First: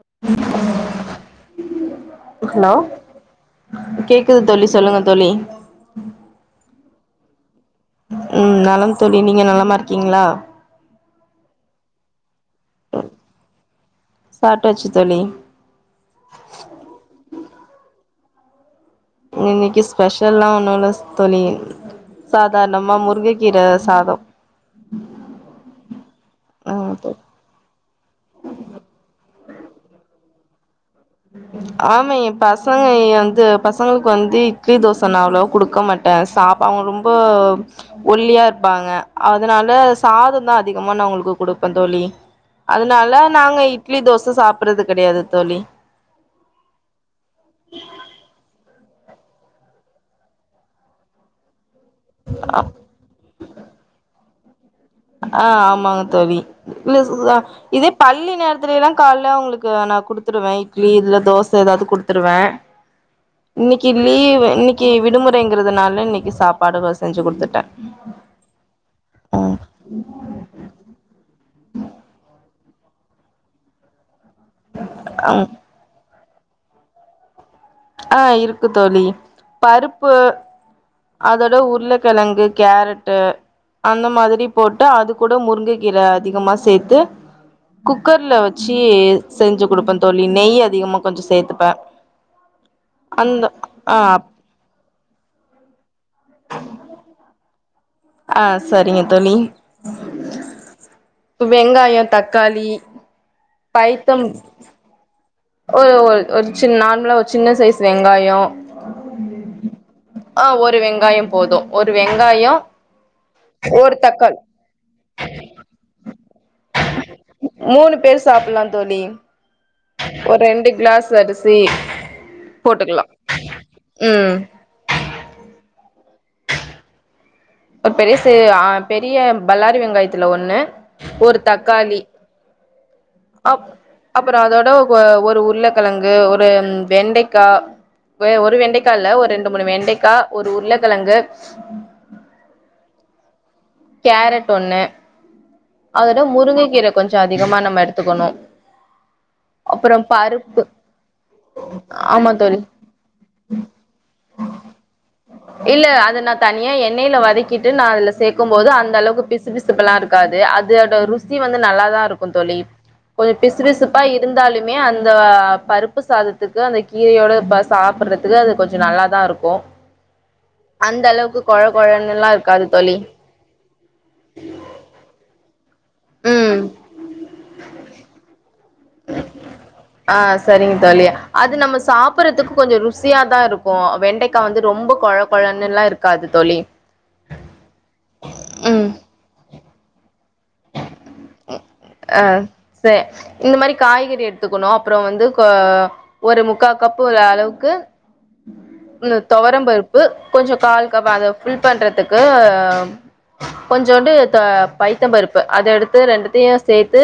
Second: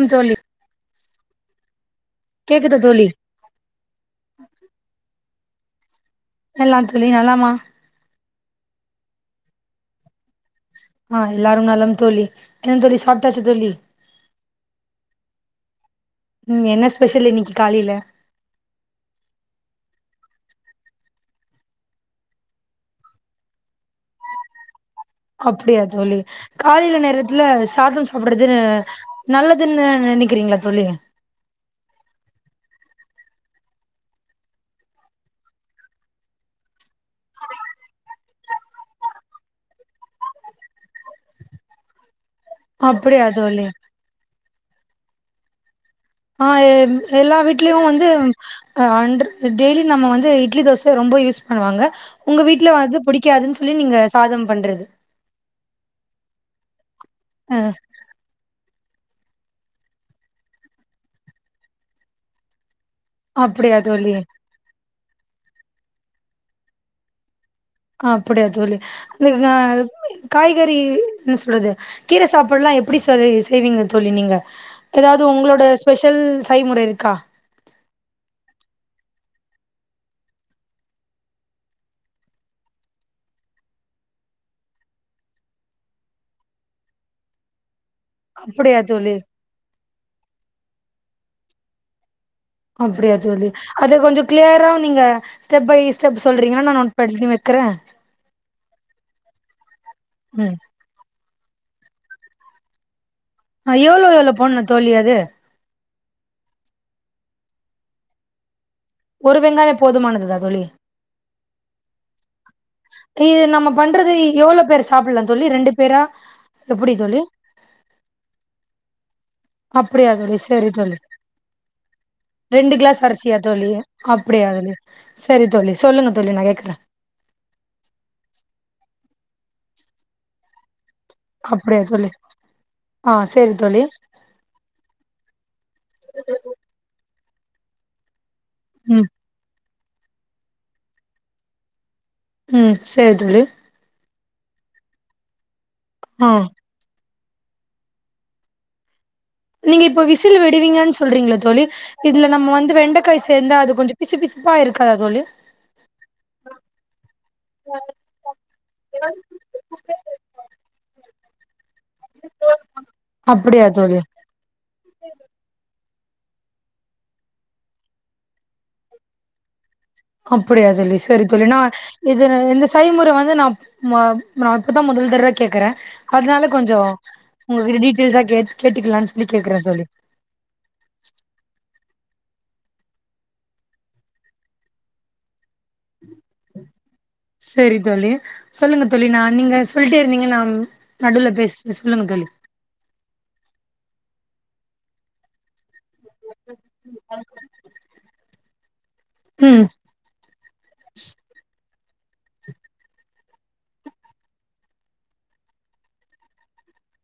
ம் தோழி ஹலோ கேக்குது தோழி கேக்குது தோழி சொல்லுங்க தோழி எல்லாந் தோழி நலமா ம் நலம் தோழி நீங்க நலமா இருக்கீங்களா ஆ எல்லாரும் நலம் தோழி என்ன தோழி சாப்டாச்சா தோழி சாப்ட்டாச்சு தோழி ம் என்ன ஸ்பெஷல் இன்னிக்கு காலில இன் இன்னிக்கு ஸ்பெஷ்ல்லா ஒன்னு இல்லஸ் தோழி சாதாரணமா முருங்க கீர சாதோ அப்டியா தோழி ஆமா காலைல தோழி நேரத்துல சாதம் சாப்புடுறது அ நல்லதுன்னு நெனைக்கிறீங்களா தோழி ஆமா எ பசங்க வந்து பசங்களுக்கு வந்து இட்லி தோச நா அவ்ளோவா குடுக்க மாட் ட சாப்பாங்க அவுங்க ரொம்போ ஒல்லியா இருப்பாங்க அதனால சாதந்தா அதிகமா நா அவுங்களுக்கு குடுப்பந் தோழி அதுனால அப்டியா நாங்க தோழி இட்லி தோச சாப்புடுறது கெடையாது தோழி ஆ எல்லா வீட்லயு வந்து அ அண்ரு டெய்லி நம்ம வந்து இட்லி தோச ரொம்ப யூஸ் பண்ணுவாங்க உங்க வீட்ல வந்து புடிக்காதுன் சொல்லி நீங்க சாதம் பண்றது ஆ ஆமாங்க தோழி இந்த அ [unintelligible] இதே பள்ளி நேரத்துல எல்லா கால்ல அவுங்களுக்கு நா குடுத்துருவ இட்லி இல்ல தோச எதாவது குடுத்துருவ அப்டியா இன்னிக்கு தோழி லீவு இன்னிக்கு விடுமுறைங்குறதுனால இன்னிக்கு சாப்பாடுகள் செஞ்சு குடுத்துட்ட அப்புடியா தோழி இந்தக்கு அ காய்கறி என்ன சொல்றது கீரை சாப் ப்புல்லா எப்டி தோழி செய்வீங்க தோழி நீங்க எதாவது ம் உங்களோட ஸ்பெஷல் சைமுறை இருக்கா ஆ இருக்கு தோழி பருப்பு அதோட உருளக்கெழங்கு கேரட்டு அந்த மாதிரி போட்டு அது கூட முருங்க கீர அதிகமா சேத்து குக்கர்ல வெச்சு அப்படியா தோழி செஞ்சு கொடுப்பந் தோழி நெய் அதிகமா கொஞ்சோ சேத்துப்ப அப்டியா தோழி அது ஆ கொஞ்சோ கிளியரா நீங்க ஸ்டெப் பை ஸ்டெப் சொல்றீங்களா நா நோட் பண்ணி வெக்குற ஆ சரிங்க தோழி ம் வெங்காயோ தக்காளி எவ்ளோ பைத்தம் எவ்ளோ போடணு தோழி அது ஒரு ஒர் ஒர் சின் நார்ம்ல்லா ஒர் சின்ன சைஸ் வெங்காயொ ஒரு வெங்காய போதுமானதுதா தோழி காயபோது ஒரு வெங்காயொ இது நம்ம பண்றது எவ்ளோ பேரு சாப்பிட்ல்லா தோழி ரெண்டு பேரா எப்புடி தோழி மூணு பேரு சாப்புல்லா தோழி அப்புடியா தோழி ஒரு செரி ரெண்டு தோழி கிளாஸ் அரிசி ரெண்டு கிளாஸ் போட்டுக்கலா அரிசியா தோழி ம் சரி தோழி சொல்லுங்க நா கேக்குறே ஒரு பெருசு ஆ பெரிய பல்லாரி வெங்காயத்துல ஒண்ணு ஒர் அப்படியா தக்காளி தோழி ஆ சேரி அப் தோழி அப்பறோ அதோட அ ஒரு உருளக்கெழங்கு ஒரு வெண்டக்கா ஒரு வெண் வெண்டைக்கா ம் இல்ல ஒரு ரெண்டு மூணு வெண்டைக்கா ஒரு உருளக்கெழங்கு ம் சேர் தோழி கேரட் ஒன்னு அதோட ஆ முருங்க கீர கொஞ்சொ அதிகமா நம்ம எடுத்துக்கொணு நீங்க இப்ப விசில் விடுவிங்கன் சொல்றீங்களா தோழி ஆமா இதுல தோழி நம்மவந்து வெண்டைக்காய் சேந்தா அது கொஞ்சொ பிசு பிசுப்பா இருக்காதா தோழி இல்ல அது நா தனியா எண்ணெய்ல வதக்கிட்டு நா அதுல சேக்கும்போது அந்த அளவுக்கு பிசு பிசுப்பெலாஇருக்காது து அதோட ருசி வந்து நல்லாதா தா இருக்கு தோழி பிசு அப்படியா தோழி பிசுப்பா இ இருந்தாலுமே அந்த பருப்பு சாதத்துக்கு அந்த கீரையோடு ப்ப சாப்புட்றதுக்கு அது கொஞ்சொ நல்லா தாஇருக்கூ அப்புடியா தோழி செரி தோழி நா இது கொழன்னுல்லா இருக்காது இந்த தோழி செய்முற வந்து நா ஆமா நா இப்பதா முதல் தடவை கேக்குறே அதனால ம் கொஞ்சொ உங்ககிட்ட டீட்டெயில்ஸா கே கேட்டுக்கலான் சொல்லி கேக்குறே தோழி ஆ செரிங்க தோழி அது நம்ம சாப்பிடறதுக்கு கொஞ்சொ ருசியாதாருக்கு வெண்டைக்கா வந்து ரொம்ப கொழ கொழன்னுல்லாருக்காது தோழி செரி தோழி சொல்லுங்க ம் தோழி நா நீங்கள் சொல்ட்டே இருந்தீங்க நா நடுவுல பேசிட்ட சொல்லுங்க ஆ தோழி சே இந்த மாரி காய்கறி எடுத்துக்குணு அப்புறோ வந்து ஒரு முக்காகப்பு ஒரு அளவுக்கு ந்த ம் தொவரம்பருப் பு கொஞ்சொ கால்கப் அத ஃபுல் பண்றதுக்கு கொஞ்சோண்டு தொ பைத்தம்பருப்பு அத எடுத்து ரெண்டுத்துயு சேத்து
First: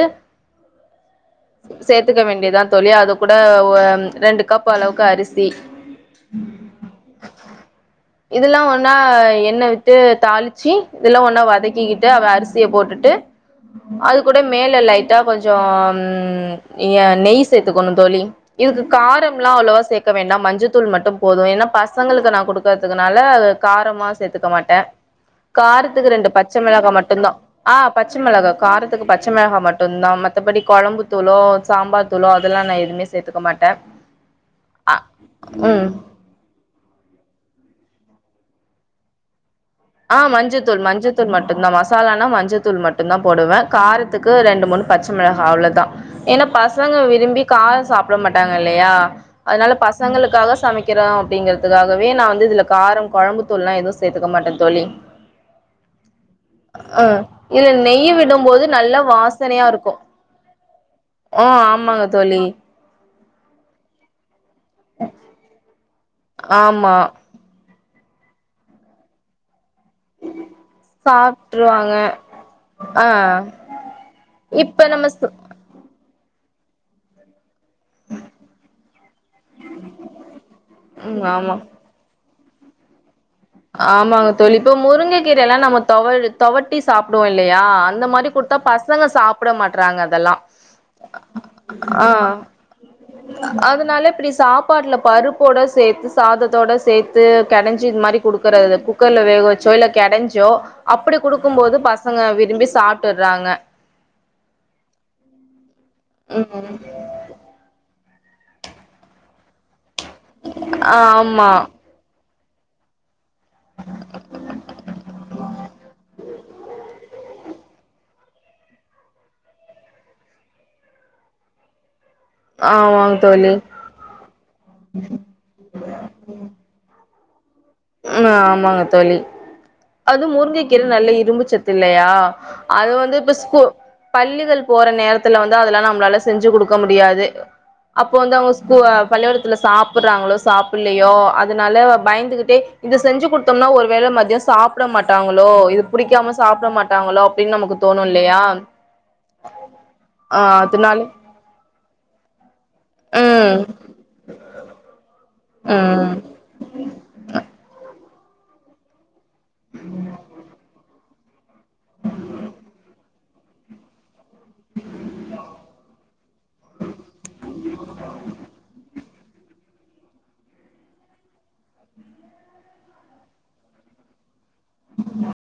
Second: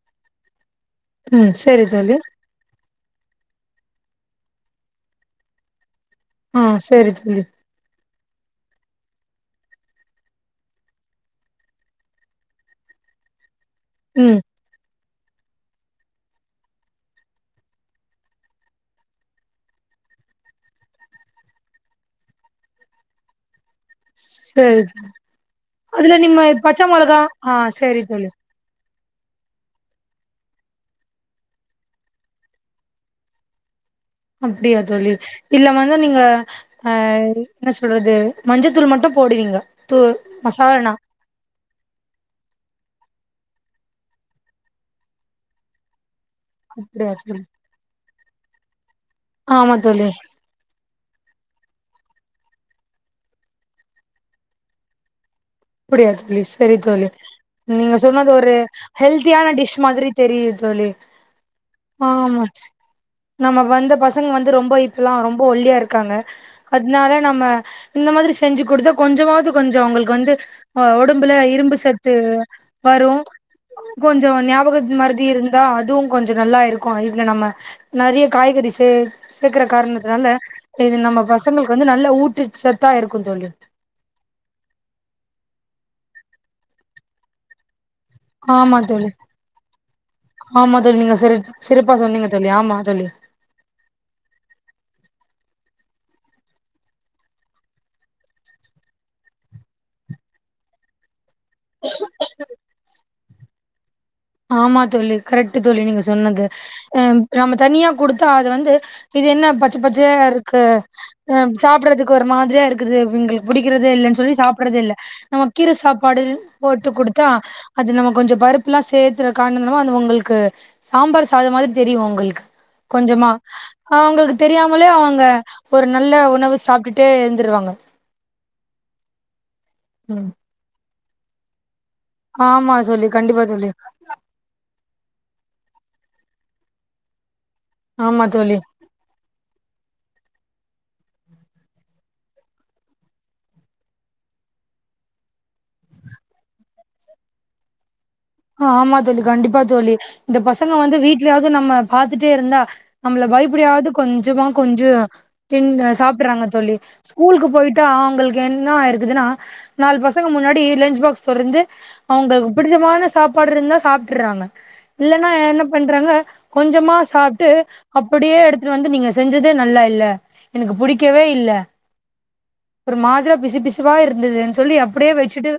ம் சேத்துக்க வேண்டியதா தோழி அதூ கூட ஒ ரெண்டு கப் அளவுக்கு அரிசி ம் செரி தோழி இதெல்லா ஒன்னா எண்ணெய விட்டு தாளிச்சு இதெல்லா ஒன்னா வதக்கிக்கிட்டு அவ அரிசிய போட்டுட்டு அது கூட ம் மேல லைட்டா கொஞ்சொ ம் ஏ நெய் சேத்துக்கணு தோழி இதுக்கு காரம்ல்லா அவ்ளவா சேக்க வேண்டா மஞ்சத்தூள் மட்டுபோது ஏன்னா பசங்களுக்கு நா கொடுக் தத்துக்குனால காரம் மா சேத்துக்க மாட்டே சரி காரத்துக்கு அதுல ரெண்டு பச்ச மிளகா மொளகா மட்டுந்தா ஆ சரி பச்ச தோழி காரத்துக்கு பச்சமிளகா மட்டுதா மத்தபடி கொழம்பு தூளோ சாம்பார்தூளோ அதெல்லா நா எதுவுமே சேத்துக்க மாட்டே அப்டியா அ தோழி ம் இல்லவந்து நீங்க அ என்ன சொல்றது மஞ்சத்தூள் மட்டு போடுவீங்க தூ மசால்னா தூள் மட்டு தா மசாலானா மஞ்சத்தூள் மட்டு தா போடுவே காரத்துக்கு ரெண்டு மூண் பச்ஙமிளகா அவ்ளோதா ஏனா பசங்க அப்டியா தோழி விரும்பி காரொ சாப்பிட மாட்டாங்க இல்லையா அதனால ஆமா தோழி பசங்களுக்காக சமைக் சமைக்கிறொ அப்டிங்கறதுக்காகவே நா வந்து இதுல கார கொழம்புத்தூள்ல்லா எதுவு சேத்துக்க மாட்டே தோழி அப்டியா தோழி செரி ஆ தோழி இதுல நீங்க நெய்யி சொன்னது ஒரு விடும்போது நல்லா ஹெல்த்தியான வாசனையா டிஷ் இருக்கு மாரி தெரியுது தோழி ஆ ஆமாங்க தோழி ஆமா நம்ம வந்த பசங்க வந்து ரொம்ப இப்பல்லா ரொம்ப ஒல்லியா இருக்காங்க ஆமா அதனால நம்ம இந்த மாரி செஞ்சு குடுத்தா கொஞ்சமாவ கொஞ்சோ அவுங்களுக்கு வந்து அ ஒடம்புல இரும்பு சாப்ட்ருவாங்க சத்து ஆ வரு கொஞ்சோ இப்ப ஞாபகத் நம்ம மறதி சு இருந்தா அதுவு கொஞ்சோ நல்லா இருக்கு இதுல நம்ம நெறைய காய்கறி சேக் சேக்குற காரணத்துனால இது நம்ம ம் ஆமா பசங்களுக்கு வந்து நல்ல ஊட்டச்சத்தா இருக்கு தோழி ஆமாங்க தோழி இப்ப முருங்கக்கீரையெல்லா நம்ம தொவ தொவட்டி சாப்டுவோ இல்லையா அந்த மாரி குடுத்தா ஆமா பசங்க தோழி சாப்ட மாட்றாங்க அதெல்லா ஆமா தோழி நீங்க சிறட் சிறப்பா ஆ சொன்னீங்க தோழி ஆமா தோழி அதனால இப்டி சாப்பாட்டுல பருப்போட சேத்து சாதத்தோட சேத்து கெடைஞ்சி இது மாரி குடுக்குறது குக்கர்ல வேக வச்சோ இல்ல கெடஞ்சோ அப்டி குடுக்குபோது பசங்க விரும்பி சாப்ட்டுறாங்க ஆமா தோழி கரட்டு தோழி நீங்க சொன்னது ம் அ நம்ம தனியா குடுத்தா அது வந்து இது என்ன பச்ச பச்சயா இருக்கு அ ஆமா சாப்டுறதுக் கு ஒரு மாதிரியா இருக்குது எங்ளுக்கு புடிக்கறதே இல்லேன்னு சொல்லி சாப்பறதே இல்ல நம்ம கீர சாப்பாடு போட்டு குடுத்தா அது நம்ம கொஞ்சோ பருப்புல்லா சே [unintelligible] அது உங்களுக்கு சாம்பார் சாதோ மாதிரி தெரியு உங்களுக்கு ஆமாங்க கொஞ்சமா தோழி அவுங்களுக்கு தெரியாமலே அவுங்க ஒரு நல்ல உணவு சாப்ட்டுட்டே எழுந்துருவாங்க ம் ஆமாங்க தோழி அது முருங்க கீர நல்ல இரும்புச் சத்து இல்லையா ஆமா அது தோழி வந்து இப்ப கண்டிப்பா ஸ்கூ தோழி பள்ளிகள் போற நேரத்துல வந்து அதல்லா நம்மளால செஞ்சு குடுக்க முடியாது அப்போ ஆமா வந்து தோழி அவுங்க ஸ்கூ பள்ளிகூடத்துல சாப்புறாங்களோ சாப்புல்லையோ அதனால பயந்துகிட்டே இத செஞ்சு குடுத்தோம்னா ஒரு வேள மதியோ சாப்ட மாட்டாங்களோ இது புடிக்காம சாப்ட மாட்டாங்களோ அப்டின்னு நமக்கு தோணு இல்லையா ஆமா தோழி கண்டிப்பா தோழி இந்த ஆ பசங்க வந்து அதனால வீட்லயாவ்து நம்ம பாத்துட்டே இருந்தா நம்ள ம் பயப்படியாவ்து கொஞ்சமா கொஞ்சோ தின் ம் சாப்டுறாங்க தோழி ஸ்கூலுக்கு போயிட்டா அவுங்களு என்ன ஆயிருக்குதுன்னா நாலு பசங்க முன்னாடி லன்ச் பாக்ஸ் தொறந்து அவுங்க புடிச்சமான சாப்பாடு இருந்தா சாப்ட்டுறாங்க இல்லன்னா என்ன பண்றாங்க கொஞ்சமா சாப்ட்டு அப்டியே எடுத்துட்டு வந்து நீங்க செஞ்சதே நல்லா இல்ல எனக்கு புடிக்கவே இல்ல ஒரு மாதிரியா பிசு பிசுவா இருந்துதுன்னு சொல்லி அப்டியே வெச்சுட்டு